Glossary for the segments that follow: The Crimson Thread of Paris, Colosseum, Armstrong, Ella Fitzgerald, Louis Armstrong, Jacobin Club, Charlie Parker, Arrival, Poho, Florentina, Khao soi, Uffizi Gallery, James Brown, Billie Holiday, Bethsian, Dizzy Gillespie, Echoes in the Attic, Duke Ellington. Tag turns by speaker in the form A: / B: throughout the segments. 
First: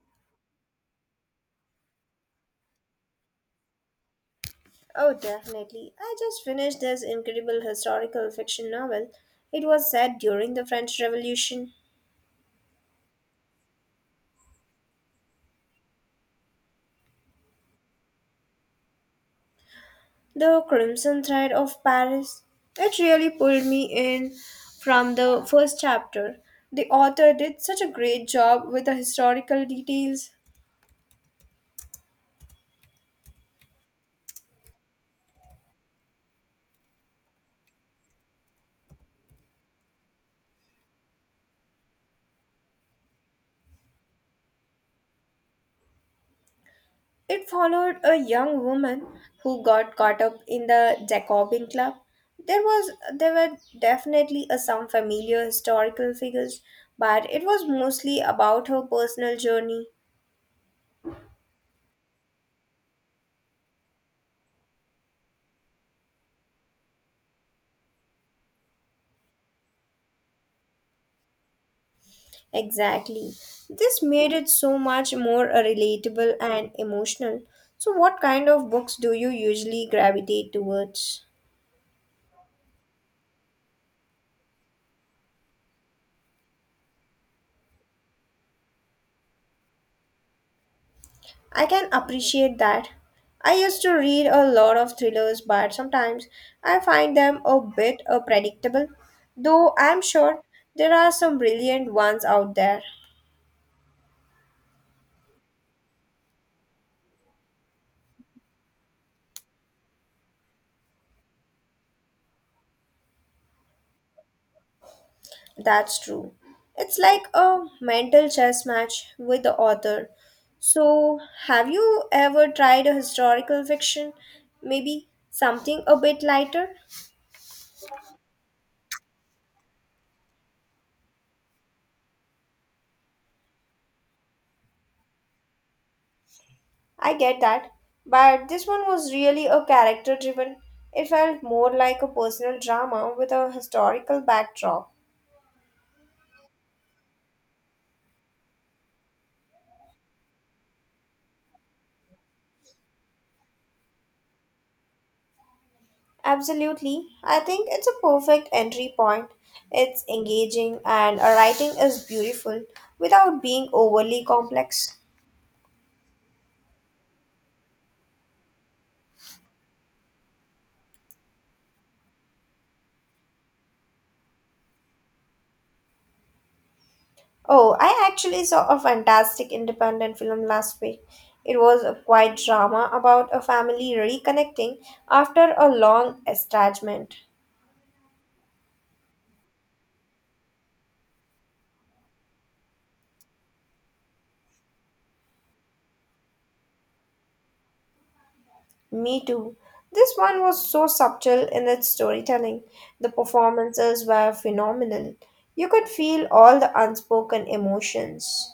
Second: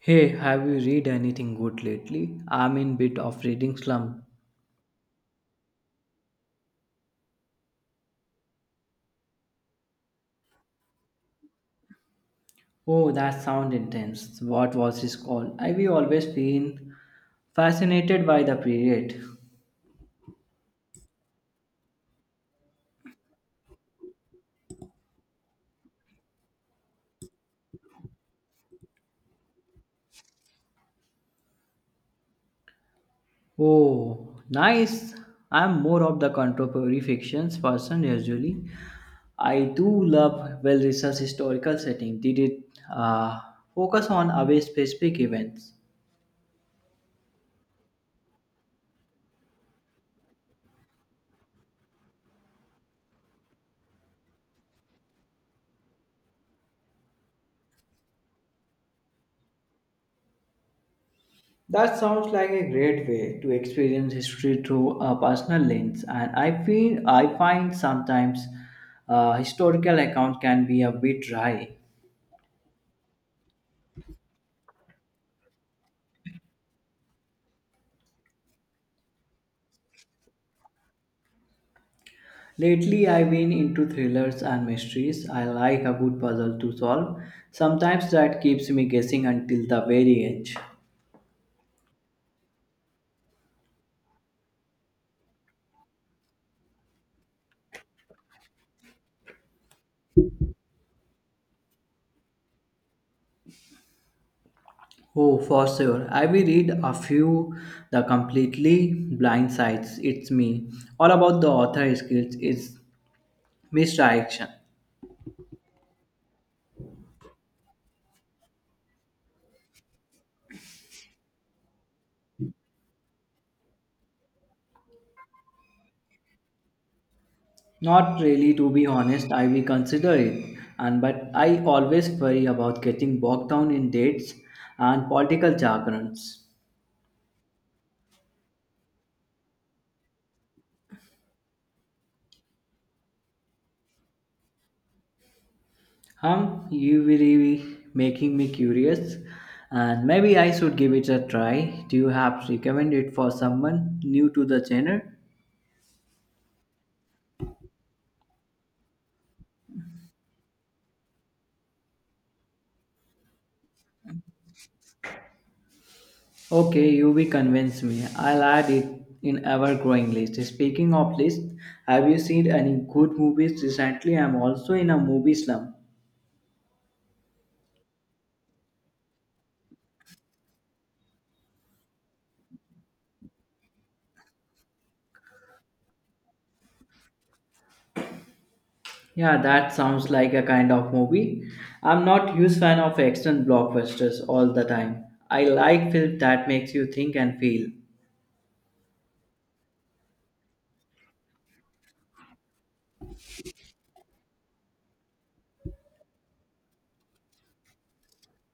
A: Hey, have you read anything good lately? I'm in bit of reading slump.
B: Oh, definitely. I just finished this incredible historical fiction novel. It was set during the French Revolution,
A: Oh, that sound intense. What was his called? I've always been fascinated by the period.
B: The Crimson Thread of Paris. It really pulled me in from the first chapter. The author did such a great job with the historical details.
A: Oh, nice. I'm more of the contemporary fictions person usually. I do love well-researched historical setting. Did it uh, focus on away specific events?
B: It followed a young woman who got caught up in the Jacobin Club. There was there were definitely a, some familiar historical figures, but it was mostly about her personal journey.
A: That sounds like a great way to experience history through a personal lens, and I feel I find sometimes historical account can be a bit dry.
B: Exactly. This made it so much more relatable and emotional. So what kind of books do you usually gravitate towards?
A: Lately, I've been into thrillers and mysteries. I like a good puzzle to solve. Sometimes that keeps me guessing until the very edge.
B: I can appreciate that. I used to read a lot of thrillers, but sometimes I find them a bit predictable, though I'm sure there are some brilliant ones out there.
A: Oh, for sure. I will read a few the completely blind sides. It's me. All about the author skills is misdirection.
B: That's true. It's like a mental chess match with the author. So, have you ever tried a historical fiction? Maybe something a bit lighter?
A: Not really, to be honest, I will consider it, and but I always worry about getting bogged down in dates and political jargons.
B: I get that, but this one was really a character driven. It felt more like a personal drama with a historical backdrop.
A: Hum, you really making me curious, and maybe I should give it a try. Do you have recommend it for someone new to the genre?
B: Absolutely, I think it's a perfect entry point. It's engaging and her writing is beautiful without being overly complex.
A: Okay, you will convince me. I'll add it in ever growing list. Speaking of list, have you seen any good movies recently? I'm also in a movie slump.
B: Oh, I actually saw a fantastic independent film last week. It was a quiet drama about a family reconnecting after a long estrangement.
A: Yeah, that sounds like a kind of movie. I'm not huge fan of action blockbusters all the time. I like film that makes you think and feel.
B: Me too. This one was so subtle in its storytelling. The performances were phenomenal. You could feel all the unspoken emotions.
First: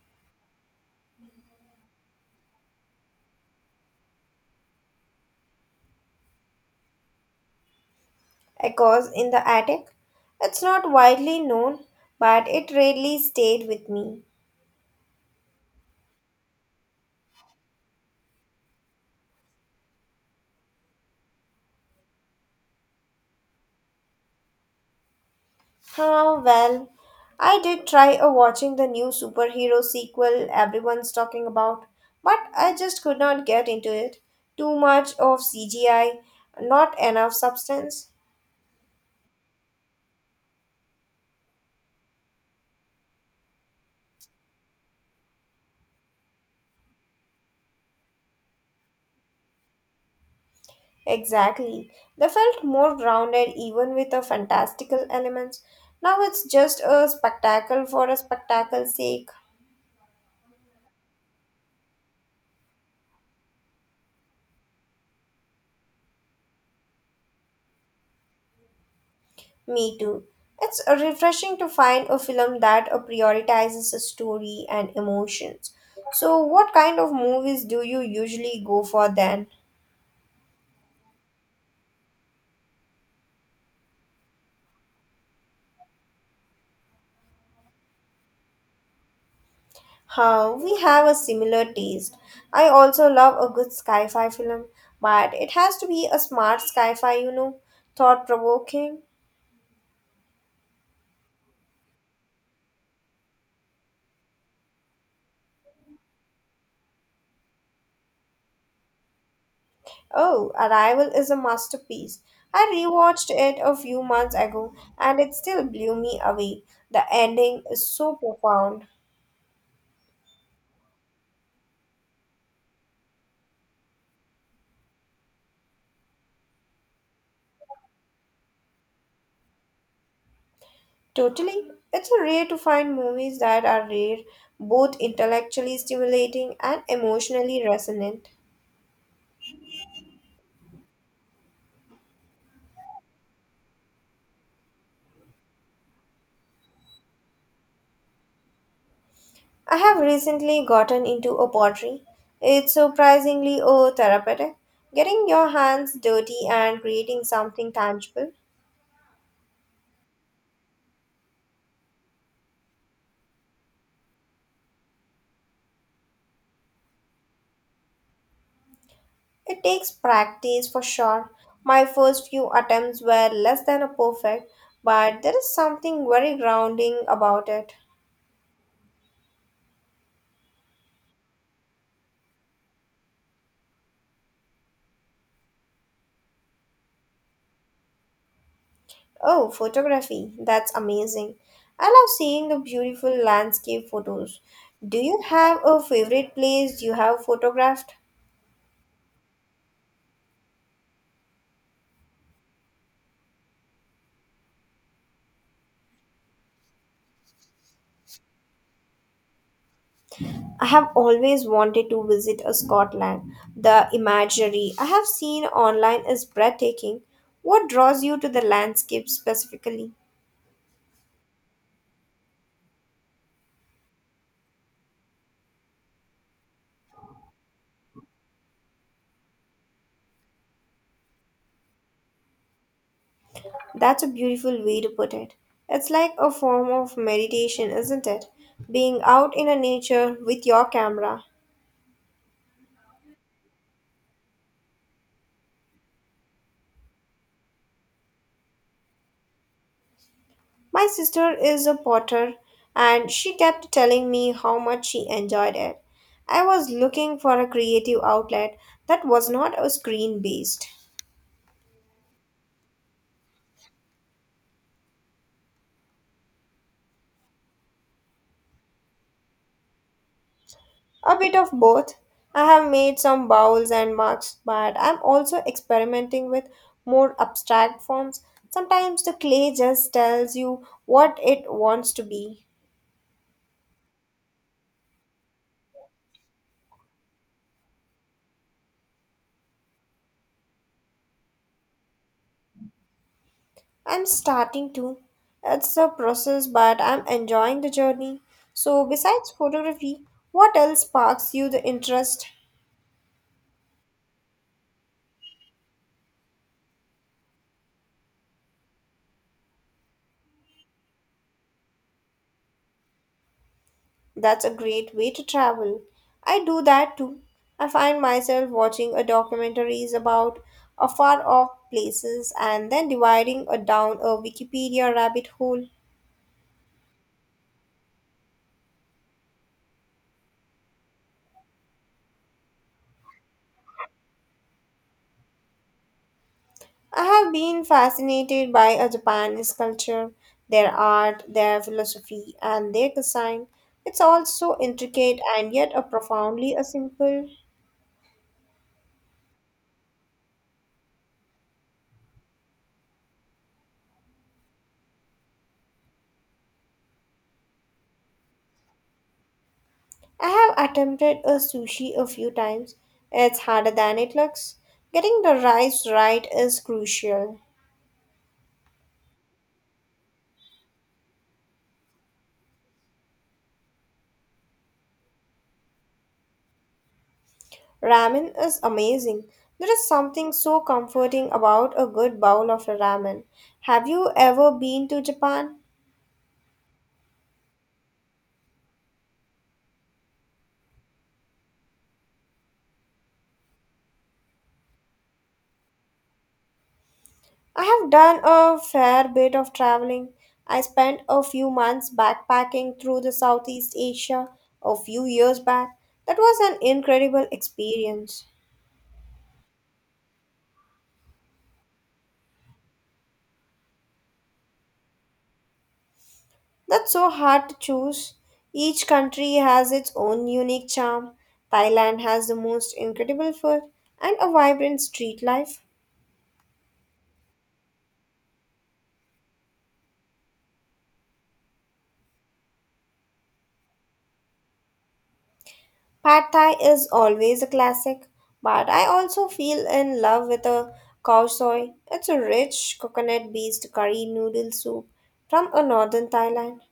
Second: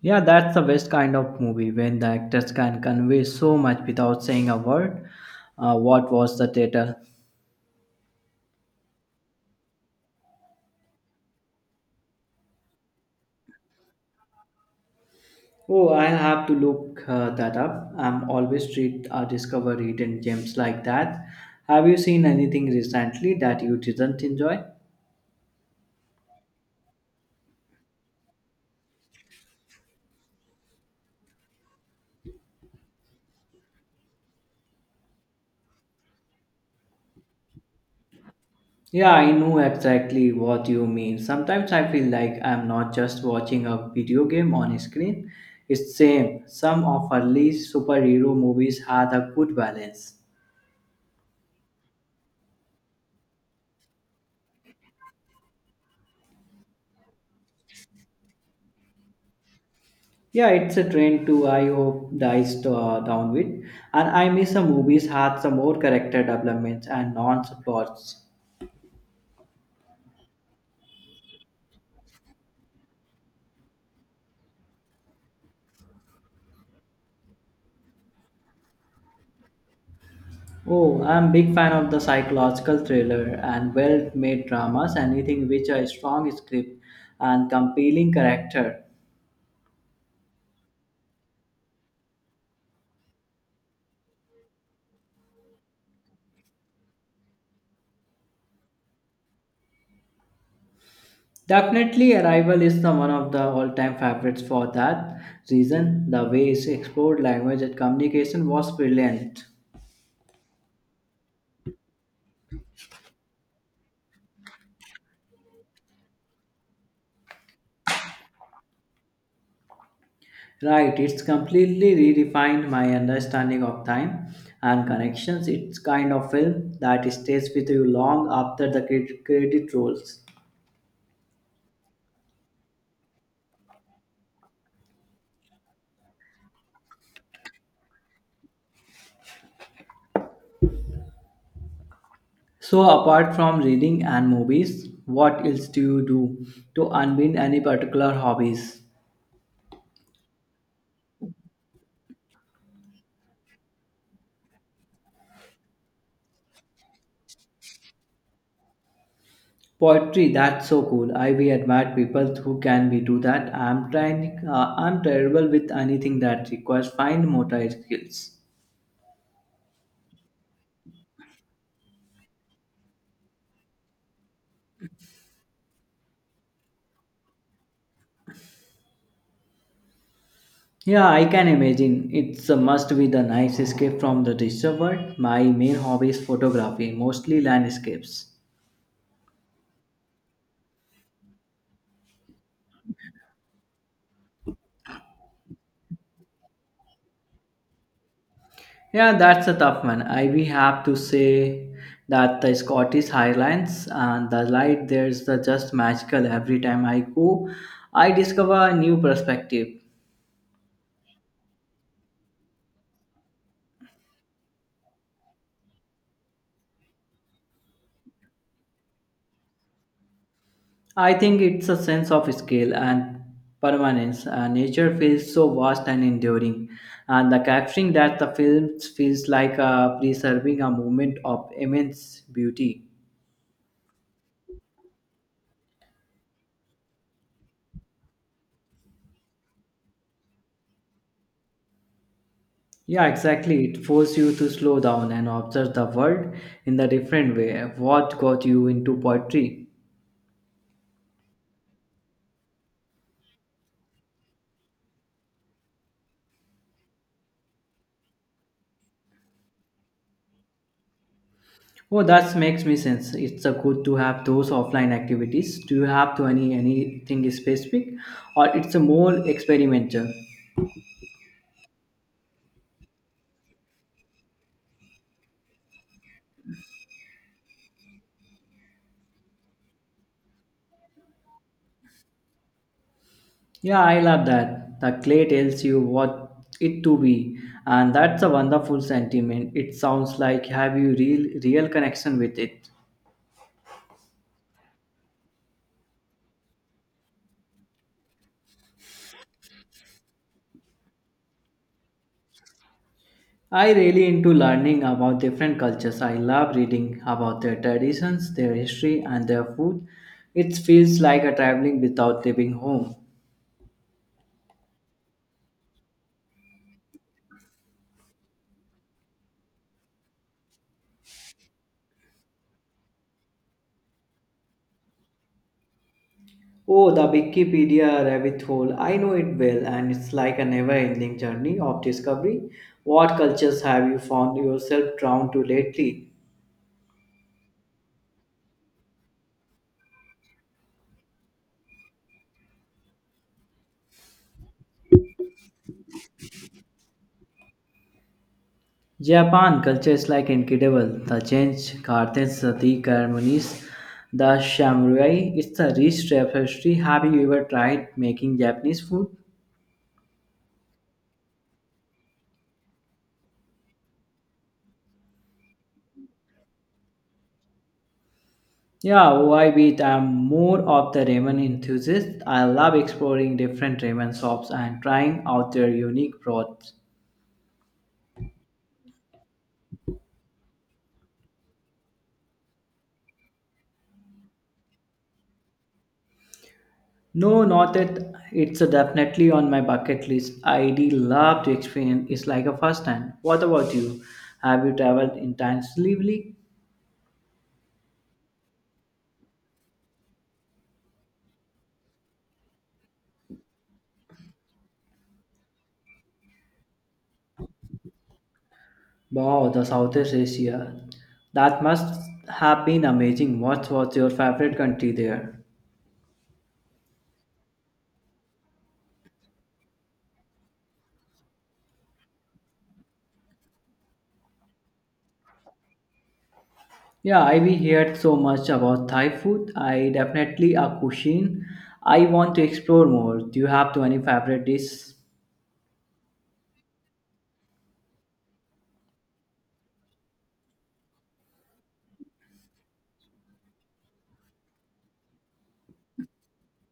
A: Yeah, that's the best kind of movie when the actors can convey so much without saying a word. What was the title?
B: Echoes in the attic. It's not widely known, but it really stayed with me.
A: Oh, I'll have to look that up. I'm always treat discover hidden gems like that. Have you seen anything recently that you didn't enjoy?
B: Oh well, I did try a watching the new superhero sequel everyone's talking about, but I just could not get into it. Too much of CGI, not enough substance.
A: Yeah, I know exactly what you mean. Sometimes I feel like I'm not just watching a video game on a screen. It's same. Some of early superhero movies had a good balance.
B: Exactly. They felt more grounded even with the fantastical elements. Now it's just a spectacle for a spectacle's sake.
A: Yeah, it's a trend too. I hope dies to, down with. And I miss some movies had some more character developments and non-plots.
B: Me too. It's refreshing to find a film that prioritizes a story and emotions. So, what kind of movies do you usually go for then?
A: Oh, I'm big fan of the psychological thriller and well-made dramas. Anything which a strong script and compelling character.
B: Huh, we have a similar taste. I also love a good sci fi film, but it has to be a smart sci fi, you know, thought provoking.
A: Definitely, Arrival is the one of the all-time favorites for that reason. The way it explored language and communication was brilliant.
B: Oh, Arrival is a masterpiece. I rewatched it a few months ago and it still blew me away. The ending is so profound.
A: Right, it's completely redefined my understanding of time and connections. It's kind of film that stays with you long after the credit rolls.
B: Totally. It's a rare to find movies that are rare, both intellectually stimulating and emotionally resonant.
A: So, apart from reading and movies, what else do you do to unwind any particular hobbies?
B: I have recently gotten into a pottery. It's surprisingly oh therapeutic. Getting your hands dirty and creating something tangible.
A: Poetry, that's so cool. I we admire people who can be do that. I'm trying. I'm terrible with anything that requires fine motor skills.
B: It takes practice for sure. My first few attempts were less than a perfect, but there is something very grounding about it.
A: Yeah, I can imagine. It's a must be the nice escape from the digital world. My main hobby is photography, mostly landscapes.
B: Oh, photography. That's amazing. I love seeing the beautiful landscape photos. Do you have a favorite place you have photographed?
A: Yeah, that's a tough one. I we have to say that the Scottish Highlands and the light there's the just magical every time I go. I discover a new perspective.
B: I have always wanted to visit a Scotland. The imagery I have seen online is breathtaking. What draws you to the landscape specifically?
A: I think it's a sense of scale and permanence. Nature feels so vast and enduring, and the capturing that the films feels like preserving a moment of immense beauty.
B: That's a beautiful way to put it. It's like a form of meditation, isn't it? Being out in a nature with your camera.
A: Yeah, exactly. It forces you to slow down and observe the world in the different way. What got you into poetry?
B: My sister is a potter and she kept telling me how much she enjoyed it. I was looking for a creative outlet that was not a screen based.
A: Oh, that makes me sense. It's a good to have those offline activities. Do you have to any anything specific, or it's a more experimental?
B: A bit of both. I have made some bowls and marks, but I'm also experimenting with more abstract forms. Sometimes the clay just tells you what it wants to be.
A: Yeah, I love that. The clay tells you what it to be, and that's a wonderful sentiment. It sounds like have you real connection with it.
B: I'm starting to. It's a process, but I'm enjoying the journey. So, besides photography, what else sparks you the interest?
A: I really into learning about different cultures. I love reading about their traditions, their history, and their food. It feels like a traveling without leaving home.
B: That's a great way to travel. I do that too. I find myself watching a documentaries about a far off places and then dividing a down a Wikipedia rabbit hole.
A: Oh, the Wikipedia rabbit hole. I know it well, and it's like a never-ending journey of discovery. What cultures have you found yourself drawn to lately?
B: I have been fascinated by Japanese culture, their art, their philosophy, and their design. It's all so intricate and yet a profoundly a simple.
A: Japan culture is like incredible. The change gardens, the ceremonies, the samurai. It's a rich tapestry. Have you ever tried making Japanese food?
B: I have attempted a sushi a few times. It's harder than it looks. Getting the rice right is crucial.
A: Yeah, why beat? I'm more of the ramen enthusiast. I love exploring different ramen shops and trying out their unique broths.
B: Ramen is amazing. There is something so comforting about a good bowl of ramen. Have you ever been to Japan?
A: No, not it. It's definitely on my bucket list. I do love to experience. It's like a first time. What about you? Have you traveled intensively?
B: I have done a fair bit of traveling. I spent a few months backpacking through the Southeast Asia a few years back. That was an incredible experience.
A: Wow, the Southeast Asia. That must have been amazing. What was your favorite country there?
B: That's so hard to choose. Each country has its own unique charm. Thailand has the most incredible food and a vibrant street life.
A: Yeah, I we heard so much about Thai food. I definitely a cuisine. I want to explore more. Do you have to any favorite dish?
B: Pad Thai is always a classic, but I also feel in love with a cow soy. It's a rich coconut based curry noodle soup from a northern Thailand.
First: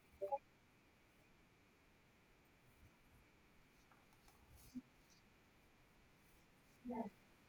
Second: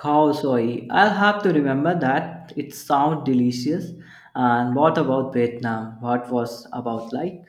A: Khao soi. I'll have to remember that. It sounds delicious. And what about Vietnam? What was about like?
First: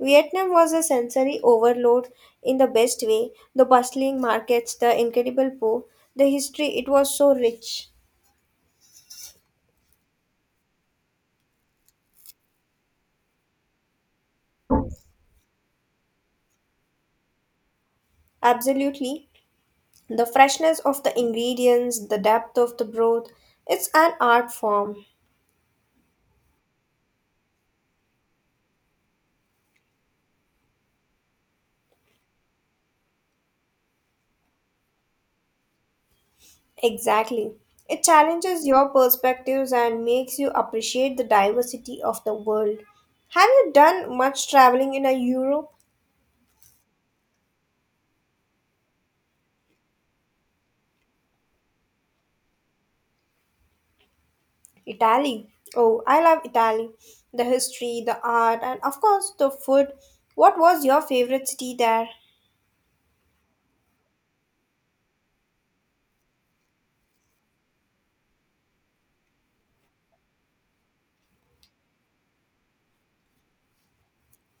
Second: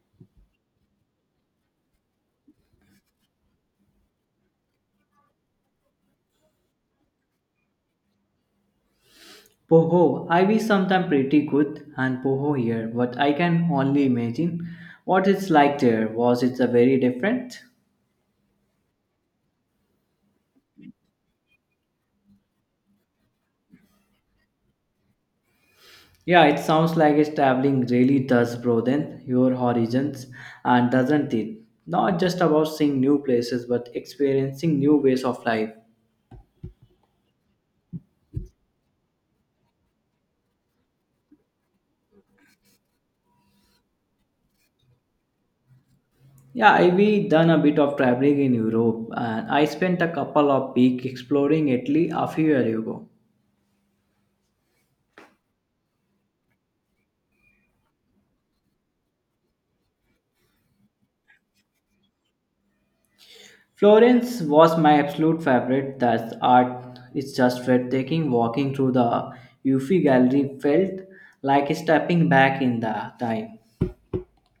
B: Vietnam was a sensory overload in the best way the bustling markets, the incredible po, the history, it was so rich.
A: Poho, I wish sometime pretty good and Poho here, but I can only imagine what it's like there. Was it a very different?
B: Absolutely. The freshness of the ingredients, the depth of the broth, it's an art form.
A: Yeah, it sounds like it's traveling really does broaden your horizons and doesn't it? Not just about seeing new places but experiencing new ways of life.
B: Exactly. It challenges your perspectives and makes you appreciate the diversity of the world. Have you done much traveling in a Europe?
A: Yeah, I've done a bit of traveling in Europe and I spent a couple of weeks exploring Italy a few years ago.
B: Italy. Oh, I love Italy. The history, the art, and of course the food. What was your favorite city there?
A: Florence was my absolute favorite. That art is just breathtaking. Walking through the Uffizi Gallery felt like stepping back in the time.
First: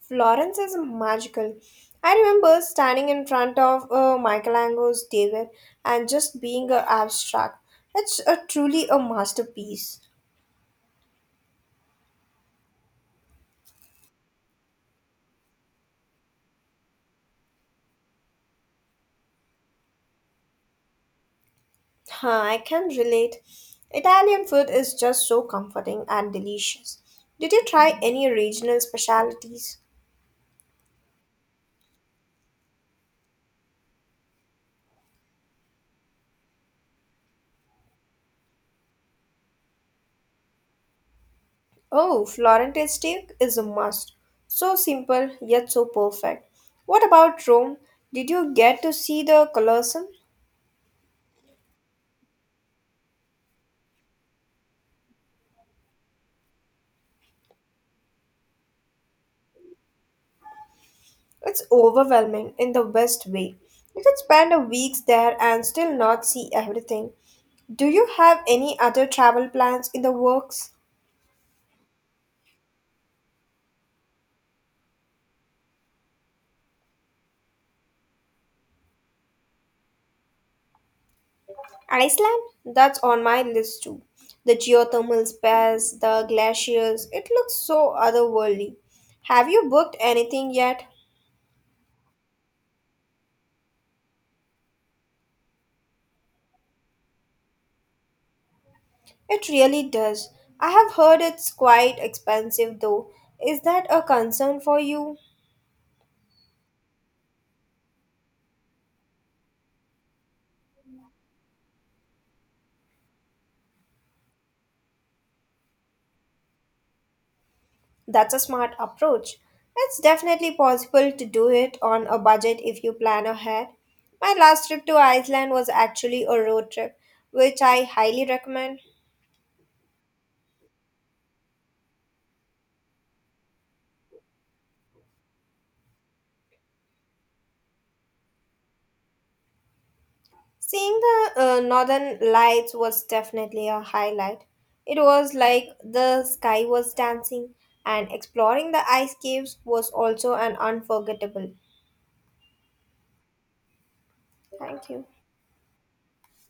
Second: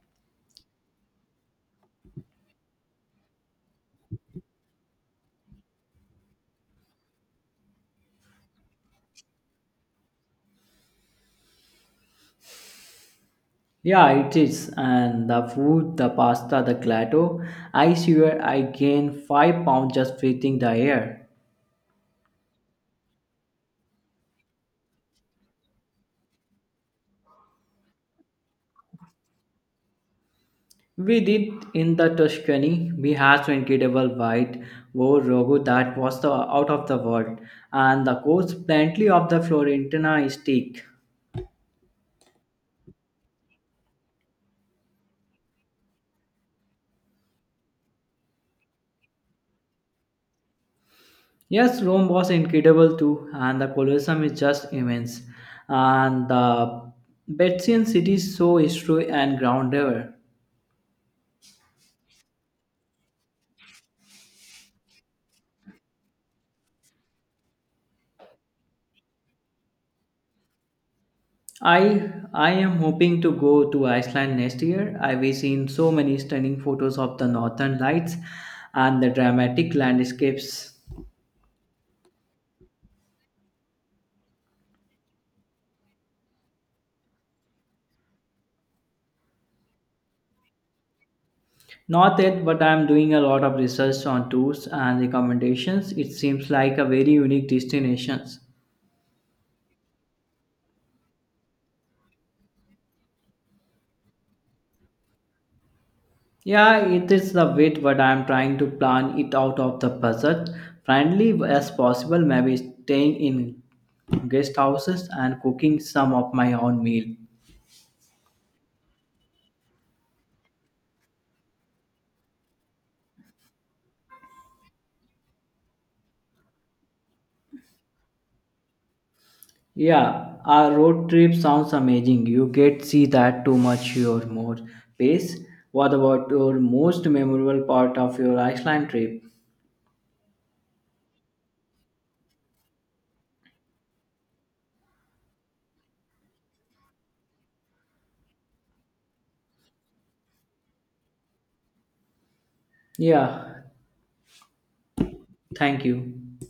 B: Florence is magical. I remember standing in front of Michelangelo's David and just being abstract. It's a truly a masterpiece.
A: Yeah, it is. And the food, the pasta, the gelato. I swear I gained 5 pounds just breathing the air.
B: Huh, I can relate. Italian food is just so comforting and delicious. Did you try any regional specialties?
A: We did in the Tuscany. We had some incredible white wore rogo that was the out of the world, and the course plenty of the Florentina steak.
B: Oh, Florentine steak is a must. So simple yet so perfect. What about Rome? Did you get to see the Colosseum?
A: Yes, Rome was incredible too, and the Colosseum is just immense. And the Bethsian city is so history and grounded.
B: It's overwhelming in the best way. You could spend a week there and still not see everything. Do you have any other travel plans in the works?
A: I am hoping to go to Iceland next year. I've seen so many stunning photos of the northern lights and the dramatic landscapes.
B: Iceland, that's on my list too. The geothermal spas, the glaciers, it looks so otherworldly. Have you booked anything yet?
A: Not yet, but I'm doing a lot of research on tours and recommendations. It seems like a very unique destination.
B: It really does. I have heard it's quite expensive though. Is that a concern for you?
A: Yeah, it is the bit, but I'm trying to plan it out of the budget friendly as possible. Maybe staying in guest houses and cooking some of my own meal.
B: That's a smart approach. It's definitely possible to do it on a budget if you plan ahead. My last trip to Iceland was actually a road trip, which I highly recommend.
A: Yeah, a road trip sounds amazing. You get see that too much your more pace. What about your most memorable part of your Iceland trip?
B: Seeing the northern lights was definitely a highlight. It was like the sky was dancing, and exploring the ice caves was also an unforgettable.
A: Yeah,
B: Thank you.
A: thank you.